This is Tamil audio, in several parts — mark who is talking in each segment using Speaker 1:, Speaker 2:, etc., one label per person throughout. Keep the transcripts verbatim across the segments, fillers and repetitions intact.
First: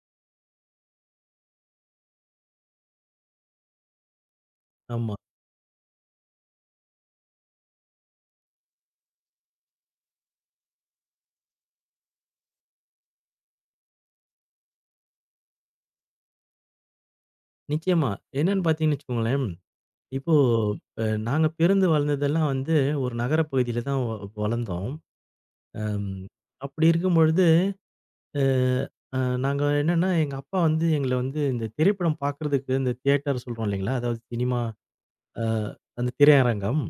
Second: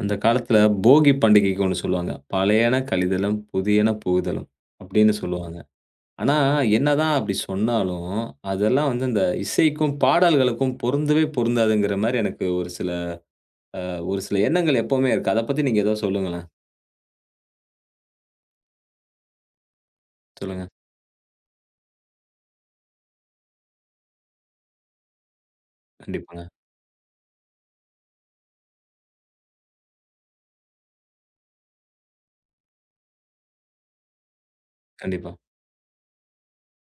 Speaker 1: அந்த காலத்துல போகி பண்டிகைக்கு ஒண்ணு சொல்லுவாங்க. "பழையன கழிதலும், புதியன புகுதலும்" அப்படின்னு
Speaker 2: ஆமா.
Speaker 1: சொல்லுவாங்க. ஆனா, என்னதான் அப்படி சொன்னாலும், அதெல்லாம் வந்து இந்த இசைக்கும், பாடல்களுக்கும் பொருந்தவே பொருந்தாதுங்கிற மாரி எனக்கு ஒரு சில அ ஒரு சில எண்ணங்கள் எப்பவுமே இருக்கு. அத பத்தி நீங்க ஏதோ சொல்லுங்களேன்.
Speaker 2: நிச்சயமா. என்னன்னு பார்த்தீங்கன்னு வச்சுக்கோங்களேன், இப்போ
Speaker 1: சொல்லுங்க.
Speaker 2: அ நாங்க பிறந்து வளர்ந்ததெல்லாம் வந்து ஒரு நகரப் பகுதியில தான் வ வளர்ந்தோம். அம்
Speaker 1: கண்டிப்பாங்க.
Speaker 2: அப்படி இருக்கும்பொழுது, அ அ நாங்க என்னன்னா, எங்க அப்பா வந்து எங்கள வந்து இந்த திரைப்படம் பார்க்கறதுக்கு இந்த தியேட்டர் சொல்றோம் இல்லைங்களா? அதாவது சினிமா
Speaker 1: கண்டிப்பா.
Speaker 2: அ அந்த திரையரங்கம்.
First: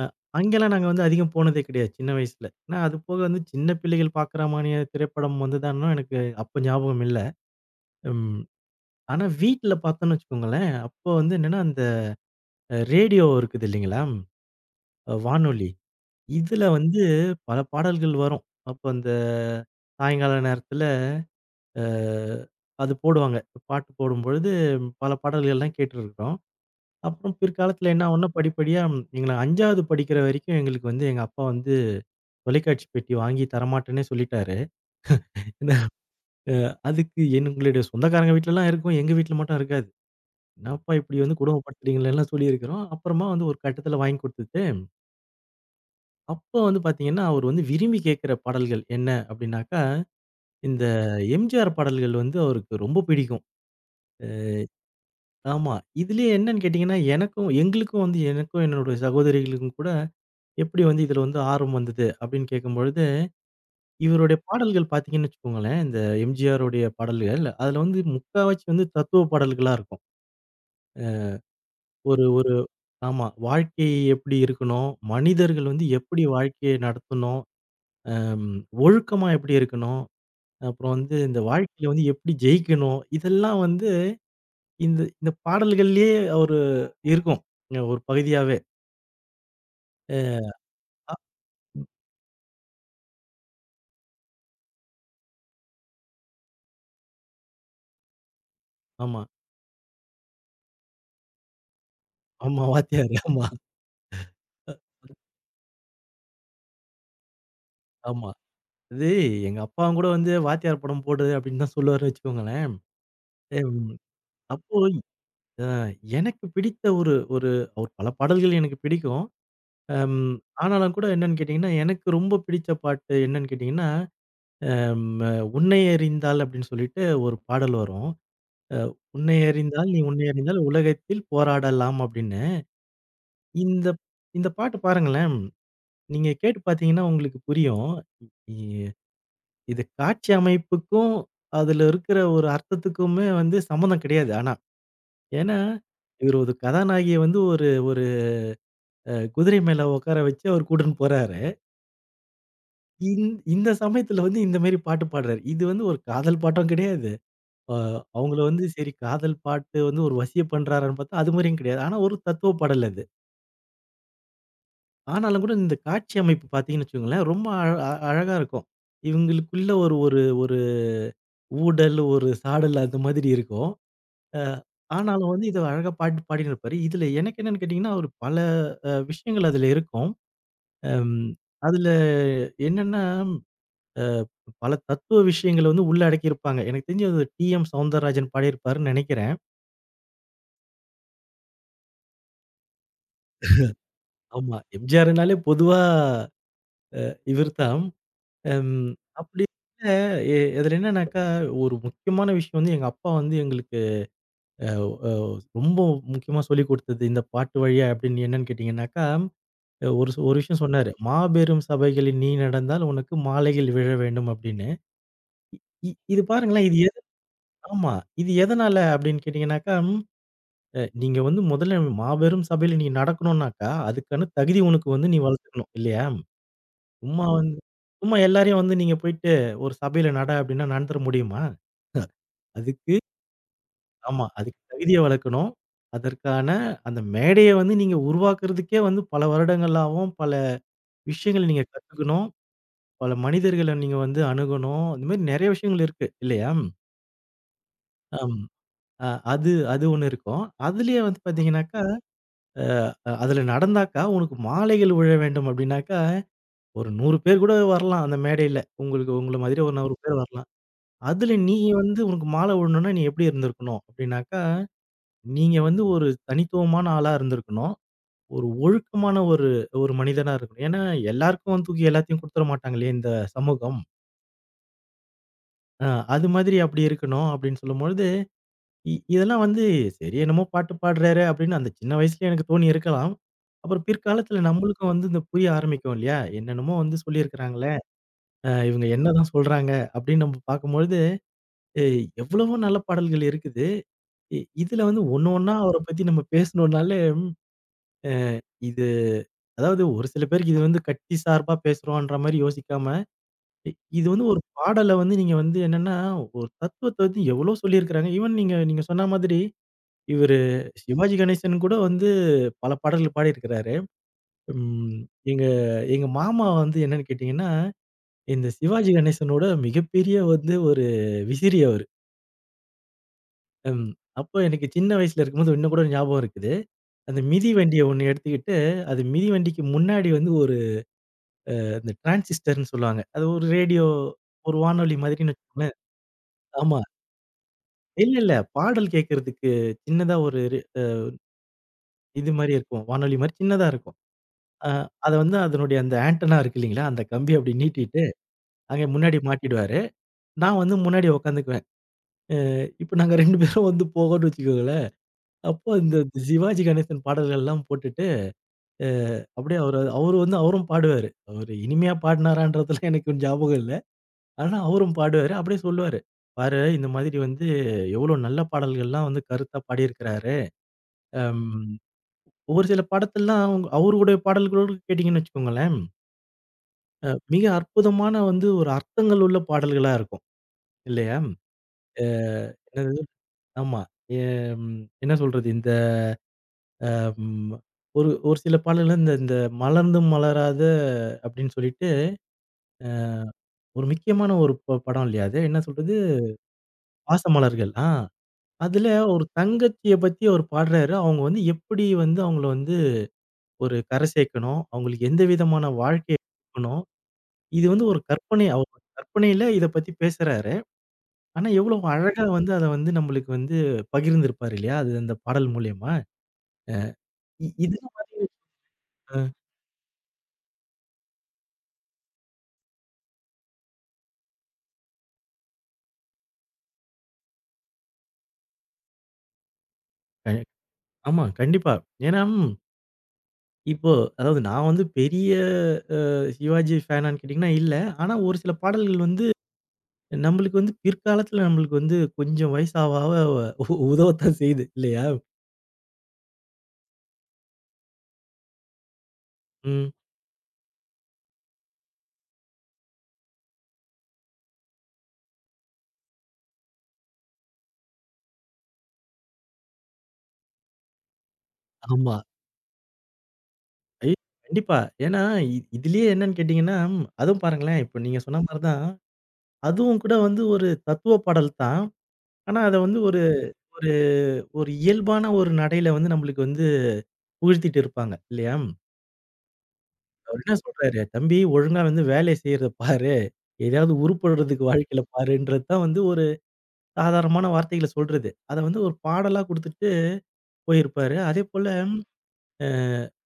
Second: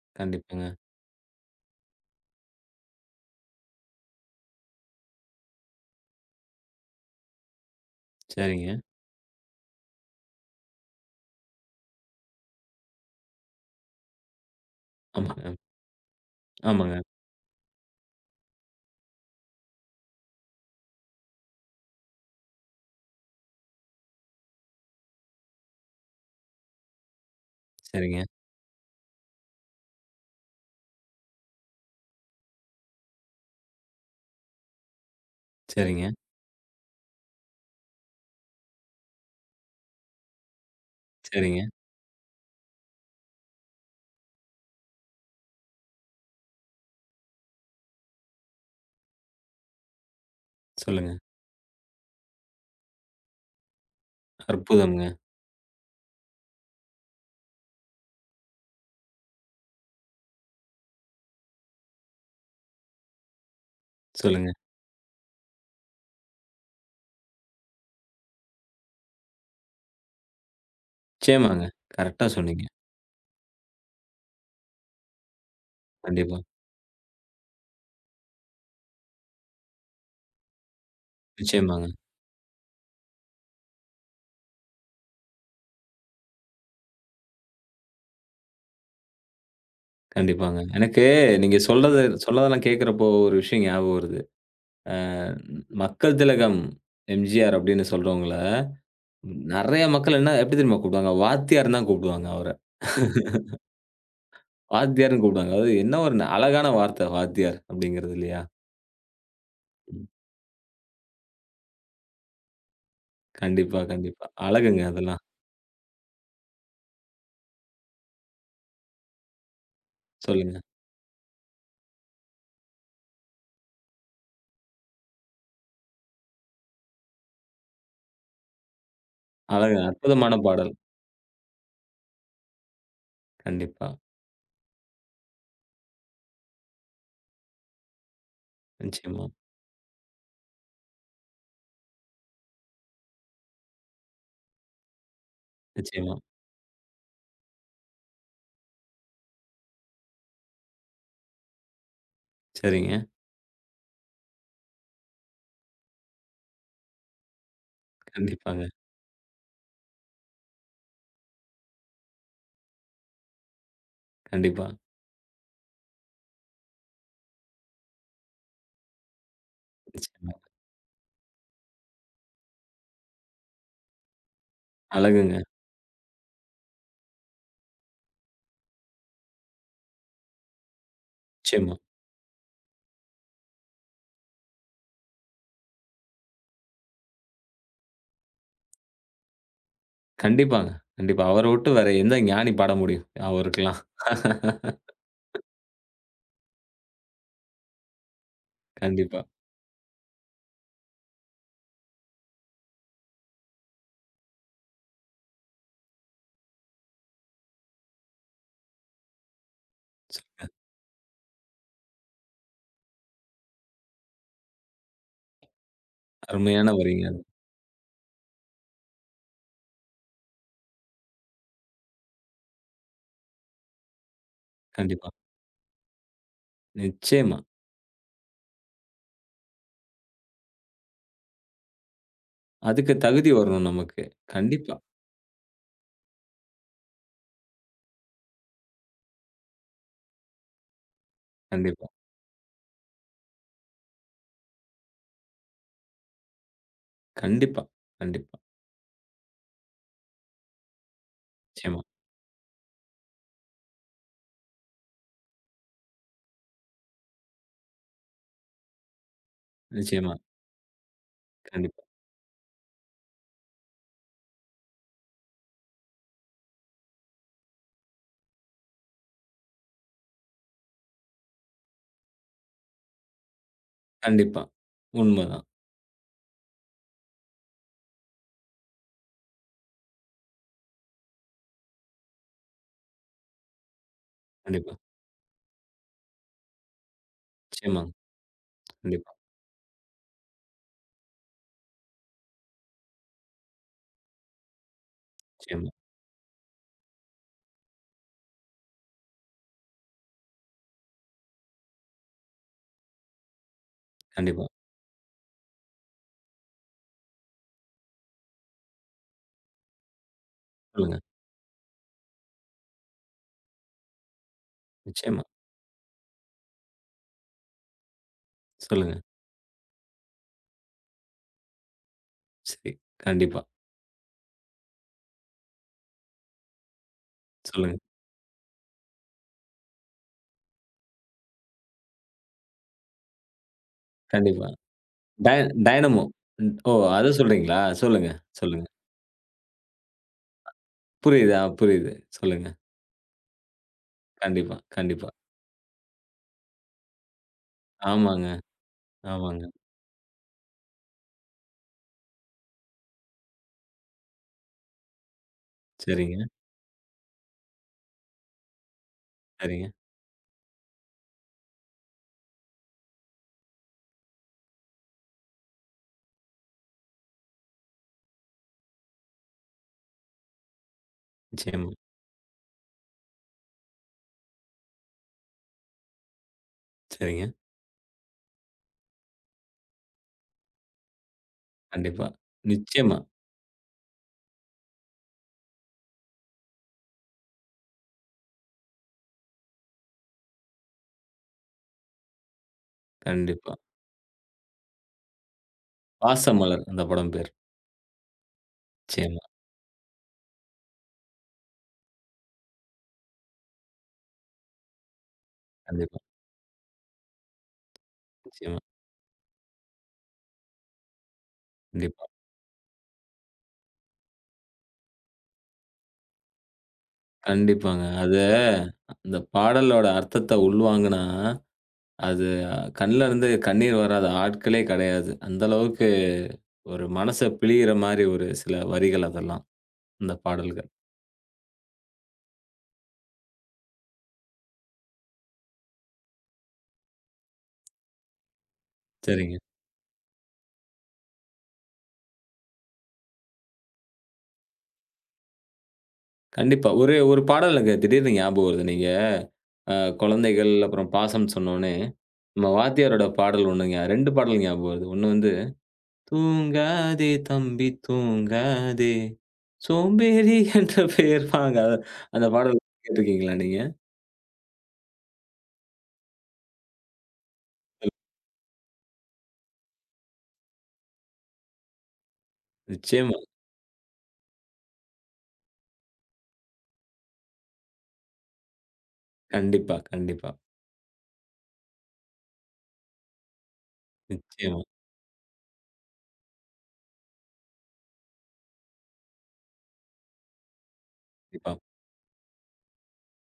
Speaker 2: அ அங்கெல்லாம்
Speaker 1: கண்டிப்பாங்க.
Speaker 2: நாங்க வந்து அதிகம் போனதே கிடையாது, சின்ன வயசுல. ஏன்னா, அது போக வந்து சின்ன பிள்ளைகள் பார்க்குற மாரியான திரைப்படம் வந்துதான்னும் எனக்கு அப்ப ஞாபகம் இல்ல. ம்.
Speaker 1: சரிங்க.
Speaker 2: ஆனா வீட்ல பார்த்தோன்னு வச்சுக்கோங்களேன், அப்போ வந்து என்னன்னா அ ரேடியோ இருக்குது இல்லைங்களா? அ
Speaker 1: ஆமாங்க.
Speaker 2: வானொலி. இதுல
Speaker 1: ஆமாங்க.
Speaker 2: வந்து பல பாடல்கள் வரும். அப்ப அந்த சாயங்கால நேரத்துல அ அது போடுவாங்க. பாட்டு போடும்பொழுது பல பாடல்கள்லாம் கேட்டுருக்கிறோம். அப்புறம் பிற்காலத்துல என்ன
Speaker 1: சரிங்க.
Speaker 2: ஆகும்னா, படிப்படியா எங்கள ஐந்தாவது படிக்கிற வரைக்கும் எங்களுக்கு வந்து எங்க அப்பா வந்து தொலைக்காட்சி பெட்டி வாங்கி தரமாட்டேன்னே சொல்லிட்டாரு.
Speaker 1: சரிங்க.
Speaker 2: அ அதுக்கு எங்களுடைய சொந்தக்காரங்க வீட்லலாம் இருக்கும். எங்க வீட்ல மட்டும் இருக்காது. "என்னப்பா இப்படி வந்து
Speaker 1: சரிங்க.
Speaker 2: கொடுமைப்படுத்துறீங்களேன்லாம்" சொல்லியிருக்கிறோம். அப்புறமா வந்து ஒரு கட்டத்துல வாங்கி குடுத்தது. அப்போ வந்து பார்த்தீங்கன்னா, அவர் வந்து விரும்பி கேட்கிற பாடல்கள் என்ன அப்டின்னாக்கா, இந்த
Speaker 1: சொல்லுங்க.
Speaker 2: எம்ஜிஆர் பாடல்கள் வந்து அவருக்கு ரொம்ப பிடிக்கும். அ
Speaker 1: அற்புதம்ங்க.
Speaker 2: ஆமா. இதுலயே என்னன்னு கேட்டீங்கன்னா, எனக்கும் எங்களுக்கும் வந்து எனக்கும் என்னோட சகோதரிகளுக்கும் கூட எப்படி வந்து இதுல வந்து ஆர்வம் வந்தது அப்டின்னு கேட்கும்பொழுது, இவருடைய
Speaker 1: சொல்லுங்க.
Speaker 2: பாடல்கள் பார்த்தீங்கன்னு வச்சுக்கோங்களேன், இந்த எம்ஜிஆருடைய பாடல்கள், அதுல வந்து முக்காவாசி வந்து தத்துவ பாடல்களா இருக்கும்.
Speaker 1: நிச்சயமாங்க.
Speaker 2: ஒரு
Speaker 1: கரெக்ட்டா
Speaker 2: ஒரு
Speaker 1: சொன்னீங்க.
Speaker 2: ஆமா. வாழ்க்கை எப்படி இருக்கணும்? மனிதர்கள் வந்து எப்படி
Speaker 1: கண்டிப்பா.
Speaker 2: வாழ்க்கையை நடத்தணும்? அம் ஒழுக்கமா எப்படி இருக்கணும்? அப்புறம் வந்து இந்த
Speaker 1: நிச்சயமாங்க.
Speaker 2: வாழ்க்கையில வந்து எப்படி ஜெயிக்கணும்? இதெல்லாம் வந்து இந்த இந்த பாடல்கள்லயே ஒரு இருக்கும். அ ஒரு பகுதியாவே. அ
Speaker 1: கண்டிப்பாங்க. எனக்கு நீங்க சொல்றது சொல்றதெல்லாம் கேட்கிறப்போ ஒரு விஷயம் ஞாபகம் வருது. அ மக்கள் திலகம் எம்ஜிஆர் அப்படின்னு சொல்றவங்கள,
Speaker 2: ஆமா.
Speaker 1: நெறைய மக்கள் என்ன எப்படி தெரியுமா கூப்பிடுவாங்க? வாத்தியார்ன்னு தான் கூப்பிடுவாங்க அவர.
Speaker 2: ஆமா. வாத்தியார். ஆமா,
Speaker 1: வாத்தியார்ன்னு கூப்பிடுவாங்க. அது என்ன ஒரு அழகான வார்த்தை வாத்தியார் அப்படிங்கிறது
Speaker 2: ஆமா.
Speaker 1: இல்லையா?
Speaker 2: அது எங்க அப்பாவும்
Speaker 1: ம்.
Speaker 2: கூட வந்து "வாத்தியார் படம் போடு" அப்படின்னு தான் சொல்லுவாருன்னு வச்சுக்கோங்களேன்.
Speaker 1: கண்டிப்பா,
Speaker 2: ம்.
Speaker 1: கண்டிப்பா.
Speaker 2: அப்போ
Speaker 1: அழகுங்க அதெல்லாம்.
Speaker 2: எனக்கு பிடித்த ஒரு ஒரு அவர் பல பாடல்கள் எனக்கு பிடிக்கும். அம்
Speaker 1: சொல்லுங்க.
Speaker 2: ஆனாலும் கூட என்னன்னு கேட்டீங்கன்னா, எனக்கு ரொம்ப பிடிச்ச பாட்டு என்னன்னு கேட்டீங்கன்னா, அம் "உன்னை அறிந்தால்" அப்படின்னு சொல்லிட்டு ஒரு பாடல் வரும். அ "உன்னை
Speaker 1: அழகு
Speaker 2: அறிந்தால் நீ உன்னை
Speaker 1: அற்புதமான
Speaker 2: அறிந்தால்
Speaker 1: பாடல்.
Speaker 2: உலகத்தில் போராடலாம்" அப்படின்னு. இந்த
Speaker 1: கண்டிப்பா.
Speaker 2: இந்த பாட்டு பாருங்களேன். நீங்க கேட்டு பார்த்தீங்கன்னா உங்களுக்கு புரியும். இ
Speaker 1: நிச்சயமா,
Speaker 2: இது காட்சி அமைப்புக்கும், அதுல இருக்கிற ஒரு அர்த்தத்துக்குமே வந்து சம்மந்தம் கிடையாது ஆனா. ஏன்னா,
Speaker 1: நிச்சயமா.
Speaker 2: இவரு ஒரு கதாநாயகிய வந்து ஒரு ஒரு அ குதிரை மேல உட்கார வச்சு அவரு கூட்டின்னு போறாரு.
Speaker 1: சரிங்க.
Speaker 2: இந் இந்த சமயத்துல வந்து இந்த மாரி பாட்டு பாடுறாரு. இது வந்து ஒரு காதல் பாட்டும் கிடையாது. அ அவங்கள வந்து
Speaker 1: கண்டிப்பாங்க.
Speaker 2: சரி காதல் பாட்டு வந்து ஒரு வசிய பண்றாரான்னு பார்த்தா, அது மாரியும் கிடையாது. ஆனா ஒரு தத்துவ பாடல் அது.
Speaker 1: கண்டிப்பா.
Speaker 2: ஆனாலும் கூட இந்த காட்சி அமைப்பு பார்த்தீங்கன்னு வச்சுக்கோங்களேன், ரொம்ப அழ அ அழகா இருக்கும். இவங்களுக்குள்ள ஒரு ஒரு
Speaker 1: நிச்சயமா.
Speaker 2: ஒரு ஊடல், ஒரு சாடல் அந்த மாதிரி இருக்கும். அ ஆனாலும்
Speaker 1: அழகுங்க.
Speaker 2: வந்து இத அழகா பாட்டு பாடினிருப்பாரு. இதுல எனக்கு என்னன்னு கேட்டீங்கன்னா, ஒரு பல அ விஷயங்கள் அதுல இருக்கும். அம்
Speaker 1: நிச்சயமா.
Speaker 2: அதுல என்னன்னா, அ பல தத்துவ விஷயங்கள வந்து உள்ள அடக்கியிருப்பாங்க. எனக்கு தெரிஞ்சு அது டி.எம். சௌந்தரராஜன் பாடியிருப்பாருன்னு நெனைக்கிறேன்.
Speaker 1: கண்டிப்பாங்க. கண்டிப்பா. அவர விட்டு வேற எந்த ஞானி பாட முடியும்? அவருக்கலாம்.
Speaker 2: ஆமா. எம்ஜிஆர்னாலே பொதுவா இவர்தான். அம்.
Speaker 1: கண்டிப்பா.
Speaker 2: அப்படி இல்ல எ அதில என்னன்னாக்கா, ஒரு முக்கியமான விஷயம் வந்து எங்க அப்பா வந்து எங்களுக்கு அ அ ரொம்ப முக்கியமா சொல்லிக் குடுத்தது இந்த பாட்டு வழியா அப்படின்னு என்னன்னு கேட்டீங்கன்னாக்கா, அஹ், ஒரு சு- ஒரு விஷயம் சொன்னாரு. "மாபெரும் சபைகளில் நீ நடந்தால் உனக்கு மாலைகள் விழ வேண்டும்" அப்படின்னு. இ இ- இது பாருங்களேன்
Speaker 1: அருமையான
Speaker 2: இது எது
Speaker 1: வரிங்க அது.
Speaker 2: ஆமா. இது எதனால அப்படின்னு கேட்டீங்கன்னாக்கா, அ நீங்க வந்து முதல்ல மாபெரும் சபையில நீ நடக்கணும்னாக்கா, அதுக்கான தகுதி உனக்கு வந்து
Speaker 1: கண்டிப்பா.
Speaker 2: நீ வளர்த்துக்கணும் இல்லையா? சும்மா
Speaker 1: நிச்சயமா.
Speaker 2: வந்து சும்மா எல்லாரையும் வந்து நீங்க போயிட்டு ஒரு சபையில நட அப்படின்னா நடந்துற முடியுமா? அதுக்கு
Speaker 1: அதுக்கு தகுதி வரணும் நமக்கு.
Speaker 2: ஆமா. அதுக்கு
Speaker 1: கண்டிப்பா,
Speaker 2: தகுதிய வளர்க்கணும். அதற்கான அந்த மேடைய வந்து நீங்க உருவாக்குறதுக்கே வந்து பல வருடங்களாவும், பல விஷயங்கள் நீங்க
Speaker 1: கண்டிப்பா,
Speaker 2: கத்துக்கணும். பல மனிதர்கள நீங்க வந்து அணுகணும். இந்த மாரி நெறைய விஷயங்கள் இருக்கு இல்லையா?
Speaker 1: கண்டிப்பா, கண்டிப்பா.
Speaker 2: அம் அ அது அது ஒண்ணு இருக்கும். அதுலயே வந்து
Speaker 1: நிச்சயமா,
Speaker 2: பார்த்தீங்கன்னாக்கா, அ அதுல நடந்தாக்கா உனக்கு மாலைகள் விழ வேண்டும் அப்படின்னாக்கா, ஒரு 100 பேர் கூட வரலாம் அந்த மேடையில. உங்களுக்கு உங்கள மாதிரி ஒரு 100
Speaker 1: நிச்சயமா.
Speaker 2: பேர் வரலாம். அதுல நீ
Speaker 1: கண்டிப்பா,
Speaker 2: வந்து உனக்கு மாலை விடணும்னா, நீ எப்படி இருந்திருக்கணும்? அப்படின்னாக்கா, நீங்க வந்து ஒரு தனித்துவமான ஆளா இருந்திருக்கணும். ஒரு ஒழுக்கமான ஒரு ஒரு மனிதனா இருக்கணும். ஏன்னா, எல்லாருக்கும் தூக்கி எல்லாத்தையும் குடுத்துற மாட்டாங்களே இந்த சமூகம்.
Speaker 1: கண்டிப்பா. உண்மதான்.
Speaker 2: அ அது மாதிரி அப்படி இருக்கணும் அப்படின்னு சொல்லும்பொழுது, இ இதெல்லாம் வந்து சரி என்னமோ பாட்டு பாடுறாரே அப்படின்னு அந்த சின்ன வயசுலயே எனக்கு தோணி இருக்கலாம். அப்புறம் பிற்காலத்துல
Speaker 1: கண்டிப்பா.
Speaker 2: நம்மளுக்கும் வந்து இந்த புரிய ஆரம்பிக்கும் இல்லையா? என்னென்னமோ வந்து சொல்லியிருக்கிறாங்களே,
Speaker 1: நிச்சயமாங்க.
Speaker 2: அ இவங்க
Speaker 1: கண்டிப்பா,
Speaker 2: என்னதான் சொல்றாங்க அப்படின்னு நம்ம பார்க்கும்பொழுது, எ எவ்வளவோ நல்ல பாடல்கள் இருக்குது. இ இதுல வந்து ஒண்ணு ஒண்ணா
Speaker 1: நிச்சயமா.
Speaker 2: அவர பத்தி நம்ம பேசணும்னாலே, அ இது அதாவது ஒரு சில பேருக்கு இது வந்து கட்சி சார்பா பேசுறோன்ற மாரி யோசிக்காம, இ இது வந்து ஒரு
Speaker 1: கண்டிப்பா.
Speaker 2: பாடல வந்து நீங்க வந்து என்னன்னா, ஒரு தத்துவத்த வந்து எவ்வளோ சொல்லியிருக்கிறாங்க. ஈவன் நீங்க நீங்க சொன்ன மாதிரி இவரு
Speaker 1: சொல்லுங்க.
Speaker 2: சிவாஜி கணேசன் கூட வந்து பல பாடல்கள் பாடியிருக்கிறாரு. ம்.
Speaker 1: நிச்சயமா.
Speaker 2: எங்க எங்க மாமா வந்து என்னன்னு கேட்டீங்கன்னா, இந்த சிவாஜி
Speaker 1: சொல்லுங்க.
Speaker 2: கணேசனோட மிகப்பெரிய வந்து ஒரு விசிறி அவரு.
Speaker 1: சரி. கண்டிப்பா.
Speaker 2: ம். அப்போ எனக்கு சின்ன வயசுல இருக்கும்போது இன்னும் கூட ஞாபகம் இருக்குது. அந்த மிதி
Speaker 1: சொல்லுங்க.
Speaker 2: வண்டிய ஒண்ணு எடுத்துக்கிட்டு, அது மிதிவண்டிக்கு முன்னாடி வந்து ஒரு அந்த டிரான்சிஸ்டர்ன்னு சொல்லுவாங்க. அது ஒரு ரேடியோ,
Speaker 1: கண்டிப்பா.
Speaker 2: ஒரு வானொலி மாதிரின்னு
Speaker 1: டய
Speaker 2: வச்சுக்கோங்களேன்.
Speaker 1: டயனமோ. ம். ஓ!
Speaker 2: ஆமா.
Speaker 1: அத சொல்றீங்களா? சொல்லுங்க,
Speaker 2: இல்ல, இல்ல.
Speaker 1: சொல்லுங்க.
Speaker 2: பாடல் கேட்கறதுக்கு சின்னதா ஒரு ரே
Speaker 1: புரியுது. ஆ புரியுது.
Speaker 2: இது
Speaker 1: சொல்லுங்க.
Speaker 2: மாரி இருக்கும். வானொலி மாரி சின்னதா இருக்கும்.
Speaker 1: கண்டிப்பா,
Speaker 2: அ
Speaker 1: கண்டிப்பா.
Speaker 2: அத வந்து அதனுடைய அந்த ஆண்டனா இருக்கு இல்லீங்களா? அந்த கம்பிய அப்படி நீட்டிட்டு,
Speaker 1: ஆமாங்க,
Speaker 2: அங்க முன்னாடி
Speaker 1: ஆமாங்க.
Speaker 2: மாட்டிடுவாரு. நான் வந்து முன்னாடி உட்காந்துக்குவேன். அ இப்ப நாங்க 2 பேரும் வந்து போகோம்ன்னு வச்சுக்கோங்களேன். அப்போ இந்த
Speaker 1: சரிங்க,
Speaker 2: சிவாஜி கணேசன் பாடல்கள்லாம் போட்டுட்டு, அ அப்படியே
Speaker 1: சரிங்க.
Speaker 2: அவரு அவரு வந்து அவரும் பாடுவாரு. அவரு இனிமையா பாடுனாரான்றதெல்லாம் எனக்கு ஞாபகம் இல்ல. ஆனா, அவரும் பாடுவாரு. அப்படியே சொல்லுவாரு. "பாரு இந்த மாதிரி வந்து எவ்ளோ நல்ல பாடல்கள்லாம் வந்து கருத்தா பாடியிருக்கிறாரு. அம்
Speaker 1: நிச்சயமா.
Speaker 2: ஒரு சில பாடத்தெல்லாம் அவங்க அவருடைய பாடல்களோடு கேட்டீங்கன்னு வச்சுக்கோங்களேன், அ
Speaker 1: சரிங்க.
Speaker 2: மிக அற்புதமான வந்து ஒரு அர்த்தங்கள் உள்ள பாடல்களா இருக்கும். இல்லையா? அ
Speaker 1: கண்டிப்பா. நிச்சயமா.
Speaker 2: என்னது ஆமா. எம் என்ன சொல்றது? இந்த ம் ஒரு ஒரு சில பாடல்கள் இந்த இந்த மலர்ந்தும் மலராத அப்படின்னு சொல்லிட்டு,
Speaker 1: கண்டிப்பா.
Speaker 2: ஒரு முக்கியமான ஒரு ப படம் இல்லையா அது? என்ன சொல்றது?
Speaker 1: "பாசமலர்" அந்த படம் பேரு.
Speaker 2: பாசமலர்கள். ஆ. அதுல
Speaker 1: நிச்சயமா.
Speaker 2: ஒரு தங்கச்சிய பத்தி அவர் பாடுறாரு. அவங்க வந்து எப்படி வந்து அவங்கள வந்து ஒரு கரை சேர்க்கணும், அவங்களுக்கு எந்த விதமான
Speaker 1: கண்டிப்பா.
Speaker 2: வாழ்க்கைய குடுக்கணும். இது வந்து ஒரு கற்பனை
Speaker 1: நிச்சயமா.
Speaker 2: அவரோட கற்பனையில இத பத்தி பேசுறாரு. ஆனா எவ்வளவு
Speaker 1: கண்டிப்பா.
Speaker 2: அழகா வந்து அத வந்து நம்மளுக்கு வந்து பகிர்ந்திருப்பாரு இல்லையா? அது அந்த பாடல் மூலியமா. இ இது
Speaker 1: கண்டிப்பாங்க. அத
Speaker 2: மாதிரி
Speaker 1: அந்த
Speaker 2: அ
Speaker 1: பாடலோட அர்த்தத்த உள்வாங்குனா, அது கண்ல இருந்து கண்ணீர் வராத ஆட்களே கிடையாது. அந்த அளவுக்கு ஒரு மனச பிழியிற மாரி ஒரு சில வரிகள் அதெல்லாம். அந்த
Speaker 2: க
Speaker 1: பாடல்கள்.
Speaker 2: ஆமா கண்டிப்பா. ஏன்னா ம், இப்போ அதாவது நான் வந்து பெரிய சிவாஜி ஃபேனான்னு கேட்டீங்கன்னா இல்ல. ஆனா ஒரு சில பாடல்கள் வந்து
Speaker 1: சரிங்க.
Speaker 2: நம்மளுக்கு வந்து பிற்காலத்துல நம்மளுக்கு வந்து கொஞ்சம் வயசு ஆவ ஆவ உ உதவத்தான் செய்யுது இல்லையா?
Speaker 1: கண்டிப்பா. ஒரு ஒரு பாடல் எனக்கு திடீர்னு ஞாபகம் வருது. நீங்க அ
Speaker 2: ம்.
Speaker 1: குழந்தைகள் அப்புறம் பாசம் சொன்னோனே, நம்ம வாத்தியாரோட பாடல் ஒண்ணுங்க ரெண்டு பாடல் ஞாபகம் வருது. ஒண்ணு வந்து, "தூங்காதே தம்பி தூங்காதே, சோம்பேறி என்ற பெயர் வாங்காத"
Speaker 2: ஆமா.
Speaker 1: அந்த பாடல் கேட்டுருக்கீங்களா நீங்க?
Speaker 2: ஐ கண்டிப்பா. ஏன்னா இ இதுலயே என்னன்னு கேட்டீங்கன்னா, ம், அதுவும் பாருங்களேன், இப்ப நீங்க சொன்ன மாரி தான், அதுவும் கூட வந்து ஒரு தத்துவ பாடல் தான். ஆனா அத வந்து
Speaker 1: நிச்சயமா.
Speaker 2: ஒரு ஒரு ஒரு இயல்பான ஒரு நடையில வந்து நம்மளுக்கு வந்து புகழ்த்திட்டு இருப்பாங்க இல்லையா?
Speaker 1: கண்டிப்பா, கண்டிப்பா.
Speaker 2: அவரு என்ன சொல்றாரு, "தம்பி ஒழுங்கா வந்து வேலைய செய்றத பாரு. எதையாவது
Speaker 1: நிச்சயமா,
Speaker 2: உருப்படுறதுக்கு வாழ்க்கையில பாருன்றது" தான் வந்து ஒரு சாதாரணமான வார்த்தைகள சொல்றது. அத வந்து ஒரு பாடலா குடுத்துட்டு போயிருப்பாரு.
Speaker 1: கண்டிப்பா.
Speaker 2: அதேபோல அ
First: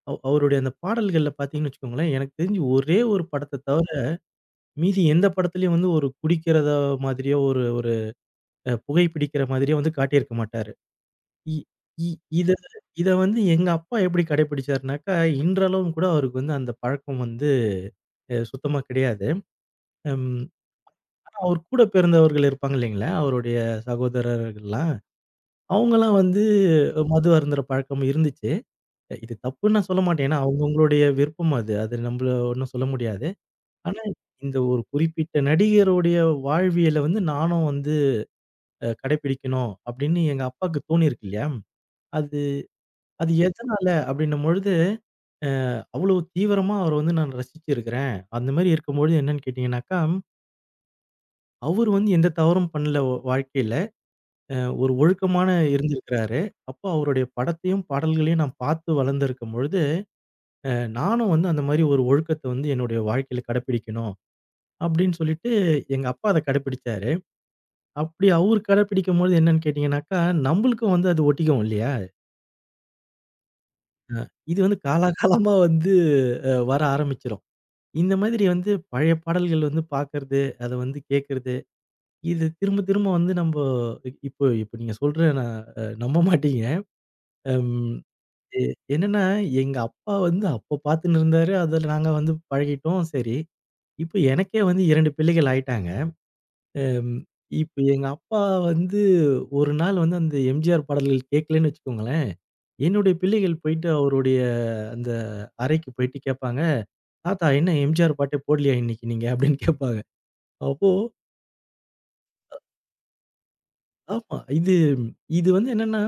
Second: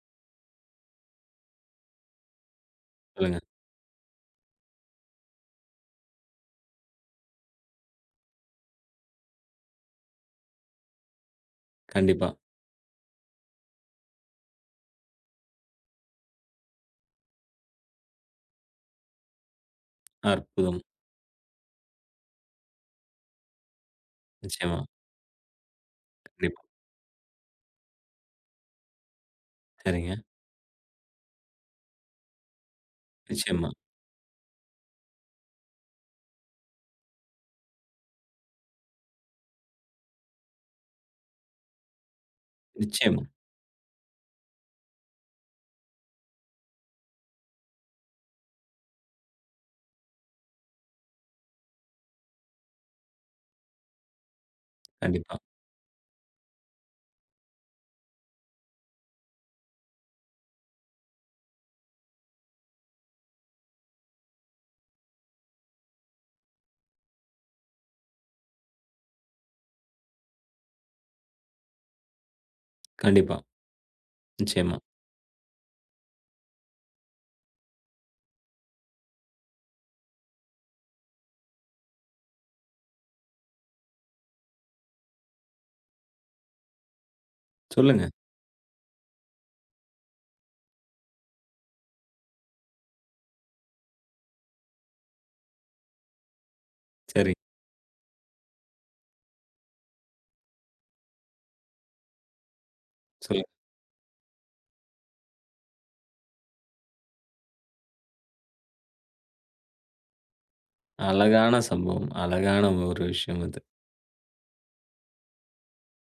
Speaker 2: அவ் அவருடைய அந்த பாடல்கள்ல பார்த்தீங்கன்னு வச்சுக்கோங்களேன், எனக்கு தெரிஞ்சு ஒரே ஒரு
Speaker 1: சொல்லுங்க.
Speaker 2: படத்த தவிர, மீதி எந்த படத்துலயும் வந்து ஒரு குடிக்கிறத மாதிரியோ, ஒரு ஒரு அ புகை பிடிக்கிற மாதிரியோ வந்து காட்டியிருக்க மாட்டாரு. இ இ
Speaker 1: கண்டிப்பா.
Speaker 2: இத இத வந்து எங்க அப்பா எப்படி கடைப்பிடிச்சாருனாக்கா, இன்றளவும் கூட அவருக்கு வந்து அந்த பழக்கம் வந்து அ சுத்தமா கிடையாது. ம்.
Speaker 1: அற்புதம்.
Speaker 2: ஆனா அவர் கூட பிறந்தவர்கள் இருப்பாங்க இல்லைங்களா, அவருடைய
Speaker 1: நிச்சயமா.
Speaker 2: சகோதரர்கள்லாம். அவங்கலாம் வந்து
Speaker 1: கண்டிப்பா.
Speaker 2: மது அருந்துற பழக்கம் இருந்துச்சு. இது தப்புன்னு நான் சொல்ல
Speaker 1: சரிங்க.
Speaker 2: மாட்டேன். ஏன்னா அவங்கவங்களுடைய விருப்பம் அது. அது நம்மள ஒண்ணும் சொல்ல முடியாது.
Speaker 1: நிச்சயமா,
Speaker 2: ஆனா, இந்த ஒரு குறிப்பிட்ட நடிகருடைய வாழ்வியல வந்து நானும் வந்து அ கடைப்பிடிக்கணும் அப்படின்னு எங்க அப்பாக்கு தோணியிருக்கு இல்லையா? அது
Speaker 1: நிச்சயமா.
Speaker 2: அது எதனால அப்படின்னும் பொழுது, அவ்வளவு தீவிரமா அவர வந்து நான் ரசிச்சிருக்கிறேன். அந்த மாரி இருக்கும்பொழுது என்னன்னு கேட்டீங்கன்னாக்கா, அவரு வந்து எந்த தவறும் பண்ணல வ வாழ்க்கையில. அ ஒரு
Speaker 1: கண்டிப்பா,
Speaker 2: ஒழுக்கமான இருந்திருக்கிறாரு. அப்போ அவருடைய படத்தையும், பாடல்களையும் நான் பார்த்து வளர்ந்திருக்கும் பொழுது, அ நானும் வந்து அந்த மாரி ஒரு ஒழுக்கத்த வந்து என்னுடைய வாழ்க்கையில கடைப்பிடிக்கணும் அப்படின்னு சொல்லிட்டு எங்க அப்பா அத கடைப்பிடிச்சாரு. அப்படி அவரு கடைப்பிடிக்கும்போது என்னன்னு கேட்டீங்கன்னாக்கா, நம்பளுக்கும் வந்து அது ஒட்டிக்கும் இல்லையா?
Speaker 1: கண்டிப்பா.
Speaker 2: இது வந்து
Speaker 1: நிச்சயமா.
Speaker 2: காலாகாலமா வந்து அ வர ஆரம்பிச்சுரும். இந்த மாதிரி வந்து பழைய பாடல்கள் வந்து பார்க்கறது, அத வந்து கேட்கறது, இது திரும்ப திரும்ப வந்து நம்ப இப்போ இப்போ நீங்க சொல்ற நான் அ நம்ப மாட்டீங்க. அம்
Speaker 1: சொல்லுங்க.
Speaker 2: எ என்னன்னா, எங்க அப்பா வந்து அப்ப பார்த்துன்னு இருந்தாரு. அதுல நாங்க வந்து பழகிட்டோம். சரி. இப்போ எனக்கே வந்து 2 பிள்ளைகள் ஆயிட்டாங்க. அம்.
Speaker 1: சரி.
Speaker 2: இப்ப எங்க அப்பா வந்து ஒரு நாள் வந்து அந்த எம்ஜிஆர் பாடல்கள் கேட்கலன்னு வச்சுக்கோங்களேன், என்னுடைய
Speaker 1: சொல்லுங்க.
Speaker 2: பிள்ளைகள் போயிட்டு அவருடைய அந்த அறைக்கு போயிட்டு கேட்பாங்க, "தாத்தா என்ன எம்ஜிஆர் பாட்டே போடலையா இன்னைக்கு நீங்க?" அப்படின்னு கேட்பாங்க. அப்போ
Speaker 1: அழகான சம்பவம். அழகான ஒரு விஷயம் அது.
Speaker 2: ஆமா. இது இது வந்து என்னன்னா,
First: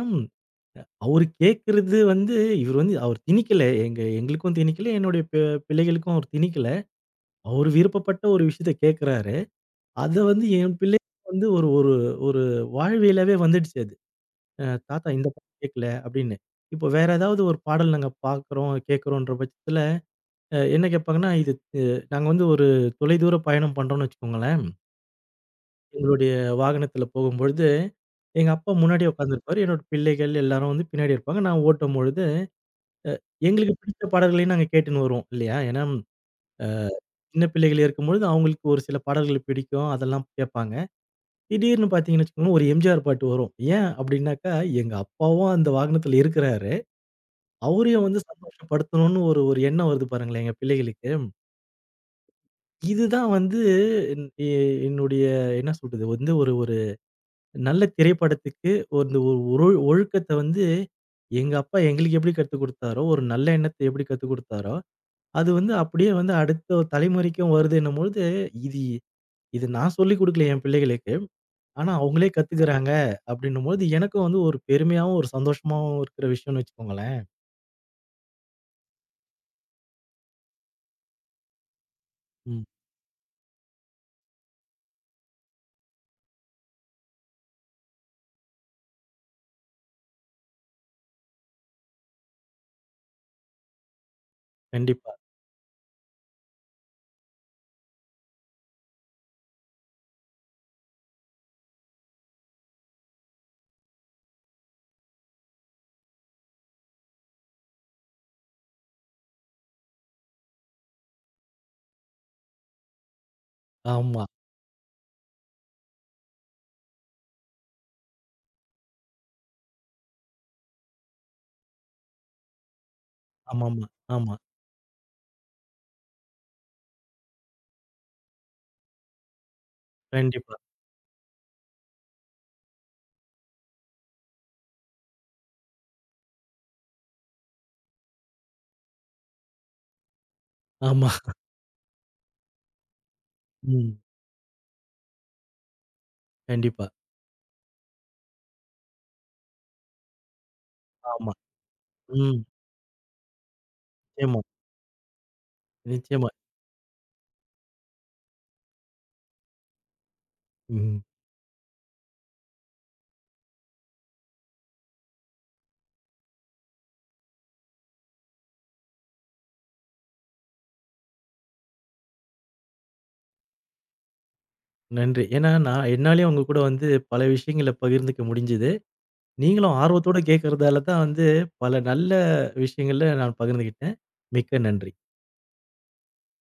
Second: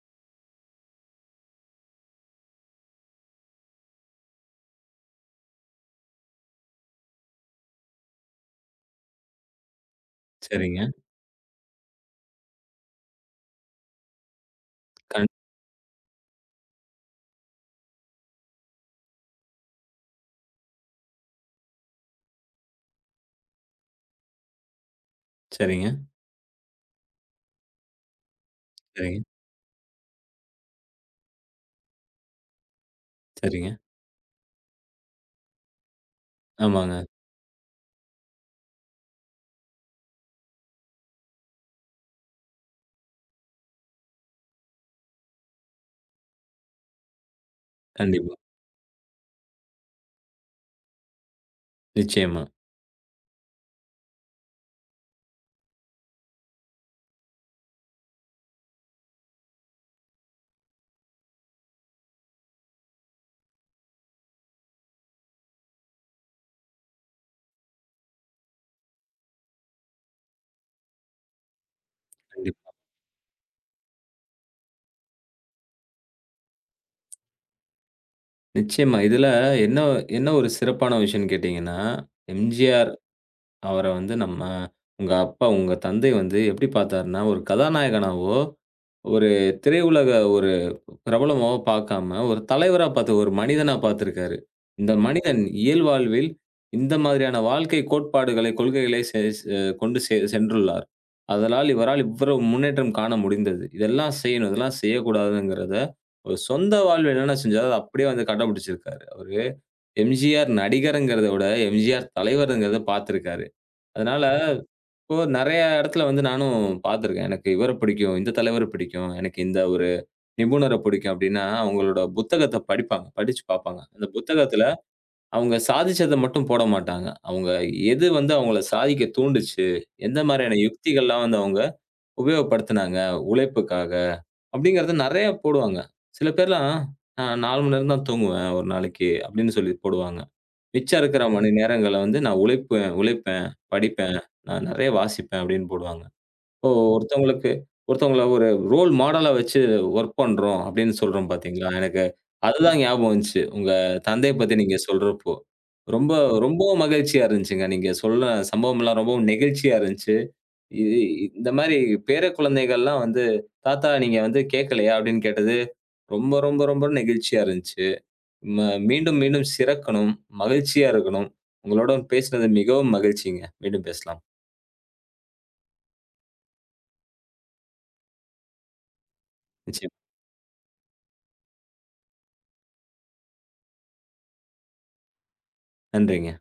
Speaker 2: அவரு கேட்கறது வந்து இவரு வந்து அவர் திணிக்கல. எங்க எங்களுக்கும் திணிக்கல, என்னுடைய பி பிள்ளைகளுக்கும் அவர் திணிக்கல. அவரு விருப்பப்பட்ட ஒரு விஷயத்த கேட்கறாரு. அத வந்து என்
Speaker 1: சரிங்க.
Speaker 2: பிள்ளை வந்து ஒரு ஒரு ஒரு வாழ்வியலாவே வந்துடுச்சு அது. அ தாத்தா
Speaker 1: கண்
Speaker 2: இந்த பாட்டு கேட்கல அப்படின்னு. இப்போ வேற ஏதாவது ஒரு பாடல் நாங்க பார்க்குறோம், கேட்குறோன்ற பட்சத்தில அ என்ன கேட்பாங்கன்னா, இது அ நாங்க வந்து ஒரு தொலைதூர பயணம் பண்றோம்னு வச்சுக்கோங்களேன்.
Speaker 1: சரிங்க,
Speaker 2: எங்களுடைய வாகனத்தில போகும்பொழுது, எங்க அப்பா முன்னாடி
Speaker 1: சரிங்க,
Speaker 2: உட்கார்ந்திருப்பாரு. என்னோட பிள்ளைகள் எல்லாரும் வந்து பின்னாடி இருப்பாங்க. நான் ஓட்டும்பொழுது,
Speaker 1: சரிங்க.
Speaker 2: எங்களுக்கு பிடித்த பாடல்களையும் நாங்க கேட்டுன்னு வருவோம் இல்லையா? ஏன்னா
Speaker 1: ஆமாங்க.
Speaker 2: சின்ன பிள்ளைகள் இருக்கும்பொழுது அவங்களுக்கு ஒரு சில பாடல்கள் பிடிக்கும். அதெல்லாம் கேட்பாங்க. திடீர்னு பார்த்தீங்கன்னு வச்சுக்கோங்களேன், ஒரு எம்ஜிஆர் பாட்டு வரும். ஏன் அப்படின்னாக்கா, எங்க அப்பாவும் அந்த வாகனத்தில இருக்கிறாரு. அவரையும் வந்து
Speaker 1: கண்டிப்பா.
Speaker 2: சந்தோஷப்படுத்தணும்னு ஒரு ஒரு எண்ணம் வருது பாருங்களேன் எங்க பிள்ளைகளுக்கு.
Speaker 1: நிச்சயமா,
Speaker 2: இதுதான் வந்து என் எ என்னுடைய என்ன சொல்றது வந்து ஒரு ஒரு நல்ல திரைப்படத்துக்கு ஒரு இந்த ஒரு ஒழுக்கத்த வந்து எங்க அப்பா எங்களுக்கு எப்படி கத்துக் குடுத்தாரோ, ஒரு நல்ல எண்ணத்த எப்படி கத்துக் குடுத்தாரோ, அது வந்து அப்படியே வந்து அடுத்த ஒரு தலைமுறைக்கும் வருதுன்னும்பொழுது, இது இது நான் சொல்லிக் குடுக்கல என் பிள்ளைகளுக்கு. ஆனா அவங்களே
Speaker 1: கண்டிப்பா.
Speaker 2: கத்துக்கிறாங்க அப்படின்னும்போது எனக்கும் வந்து ஒரு பெருமையாவும், ஒரு சந்தோஷமாவும் இருக்கிற விஷயம்னு வச்சுக்கோங்களேன்.
Speaker 1: நிச்சயமா. இதுல என்ன என்ன ஒரு சிறப்பான விஷயம்னு கேட்டீங்கன்னா,
Speaker 2: ம்.
Speaker 1: எம்ஜிஆர் அவர வந்து நம்ம உங்க அப்பா, உங்க தந்தை வந்து எப்படி பார்த்தாருன்னா, ஒரு கதாநாயகனாவோ, ஒரு திரையுலக ஒரு பிரபலமா பார்க்காம, ஒரு தலைவரா பார்த்து, ஒரு மனிதனா பார்த்திருக்காரு. இந்த
Speaker 2: கண்டிப்பா.
Speaker 1: மனிதன் இயல்வாழ்வில் இந்த மாதிரியான வாழ்க்கை கோட்பாடுகளை, கொள்கைகளை செ செ கொண்டு செ சென்றுள்ளார். அதனால் இவரால் இவ்வளவு முன்னேற்றம் காண முடிந்தது. இதெல்லாம் செய்யணும், இதெல்லாம் செய்யக்கூடாதுங்கிறத, ஒரு சொந்த வாழ்வில் என்னென்ன செஞ்சாரோ, அத அப்படியே வந்து கடைபிடிச்சிருக்காரு. அவரு எம்ஜிஆர் நடிகர்ங்கிறத விட, எம்ஜிஆர் தலைவர்ங்கிறத பார்த்திருக்காரு.
Speaker 2: ஆமா.
Speaker 1: அதனால இப்போ நெறைய இடத்துல வந்து நானும் பார்த்திருக்கேன். எனக்கு இவர பிடிக்கும், இந்த தலைவர பிடிக்கும், எனக்கு இந்த ஒரு நிபுணர பிடிக்கும் அப்படின்னா, அவங்களோட புத்தகத்த படிப்பாங்க. படிச்சு பார்ப்பாங்க.
Speaker 2: ஆமாமா.
Speaker 1: அந்த
Speaker 2: ஆமா. ஆமா
Speaker 1: புத்தகத்துல அவங்க சாதிச்சத மட்டும் போட மாட்டாங்க. அவங்க எது வந்து அவங்கள சாதிக்க தூண்டுச்சு, எந்த
Speaker 2: கண்டிப்பா.
Speaker 1: மாரியான யுக்திகள்லாம் வந்து அவங்க உபயோகப்படுத்துனாங்க உழைப்புக்காக, அப்படிங்கிறத நெறைய போடுவாங்க. சில பேர்லாம் "நான் நாலு மணி நேரம் தான் தூங்குவேன் ஒரு நாளைக்கு" அப்படின்னு சொல்லி போடுவாங்க. மிச்சம்
Speaker 2: ஆமா.
Speaker 1: இருக்கிற மணி நேரங்கள்ல வந்து "நான் உழைப்பேன் உழைப்பேன்,
Speaker 2: ம்.
Speaker 1: படிப்பேன், நான் நெறைய வாசிப்பேன்" அப்படின்னு போடுவாங்க.
Speaker 2: கண்டிப்பா.
Speaker 1: ஒருத்தவங்களுக்கு ஒருத்தவங்கள ஒரு ரோல் மாடலா வச்சு ஒர்க் பண்றோம் அப்படின்னு சொல்றோம்
Speaker 2: ஆமா.
Speaker 1: பார்த்தீங்களா? எனக்கு
Speaker 2: ம்.
Speaker 1: அதுதான் ஞாபகம் வந்துச்சு. உங்க தந்தைய
Speaker 2: நிச்சயமா,
Speaker 1: பத்தி நீங்க சொல்றப்போ. ரொம்ப
Speaker 2: நிச்சயமா.
Speaker 1: ரொம்பவும் மகிழ்ச்சியா இருந்துச்சுங்க. நீங்க சொன்ன சம்பவம்லாம் ரொம்பவும் நெகிழ்ச்சியா இருந்துச்சு. இது
Speaker 2: ம்.
Speaker 1: இந்த மாரி பேர குழந்தைகள்லாம் வந்து, "தாத்தா நீங்க வந்து கேட்கலையா?" அப்படின்னு கேட்டது ரொம்ப ரொம்ப ரொம்ப நெகிழ்ச்சியா இருந்துச்சு. ம மீண்டும் மீண்டும் சிறக்கணும். மகிழ்ச்சியா இருக்கணும். உங்களுடன் பேசினது மிகவும் மகிழ்ச்சிங்க. மீண்டும் பேசலாம்.
Speaker 2: நன்றி. ஏன்னா, நான் என்னாலயும் உங்க கூட வந்து பல விஷயங்கள பகிர்ந்துக்க முடிஞ்சது. நீங்களும்
Speaker 1: நிச்சயம்.
Speaker 2: ஆர்வத்தோட கேட்கறதால தான் வந்து பல நல்ல விஷயங்கள நான் பகிர்ந்துகிட்டேன். மிக்க நன்றி.
Speaker 1: நன்றிங்க.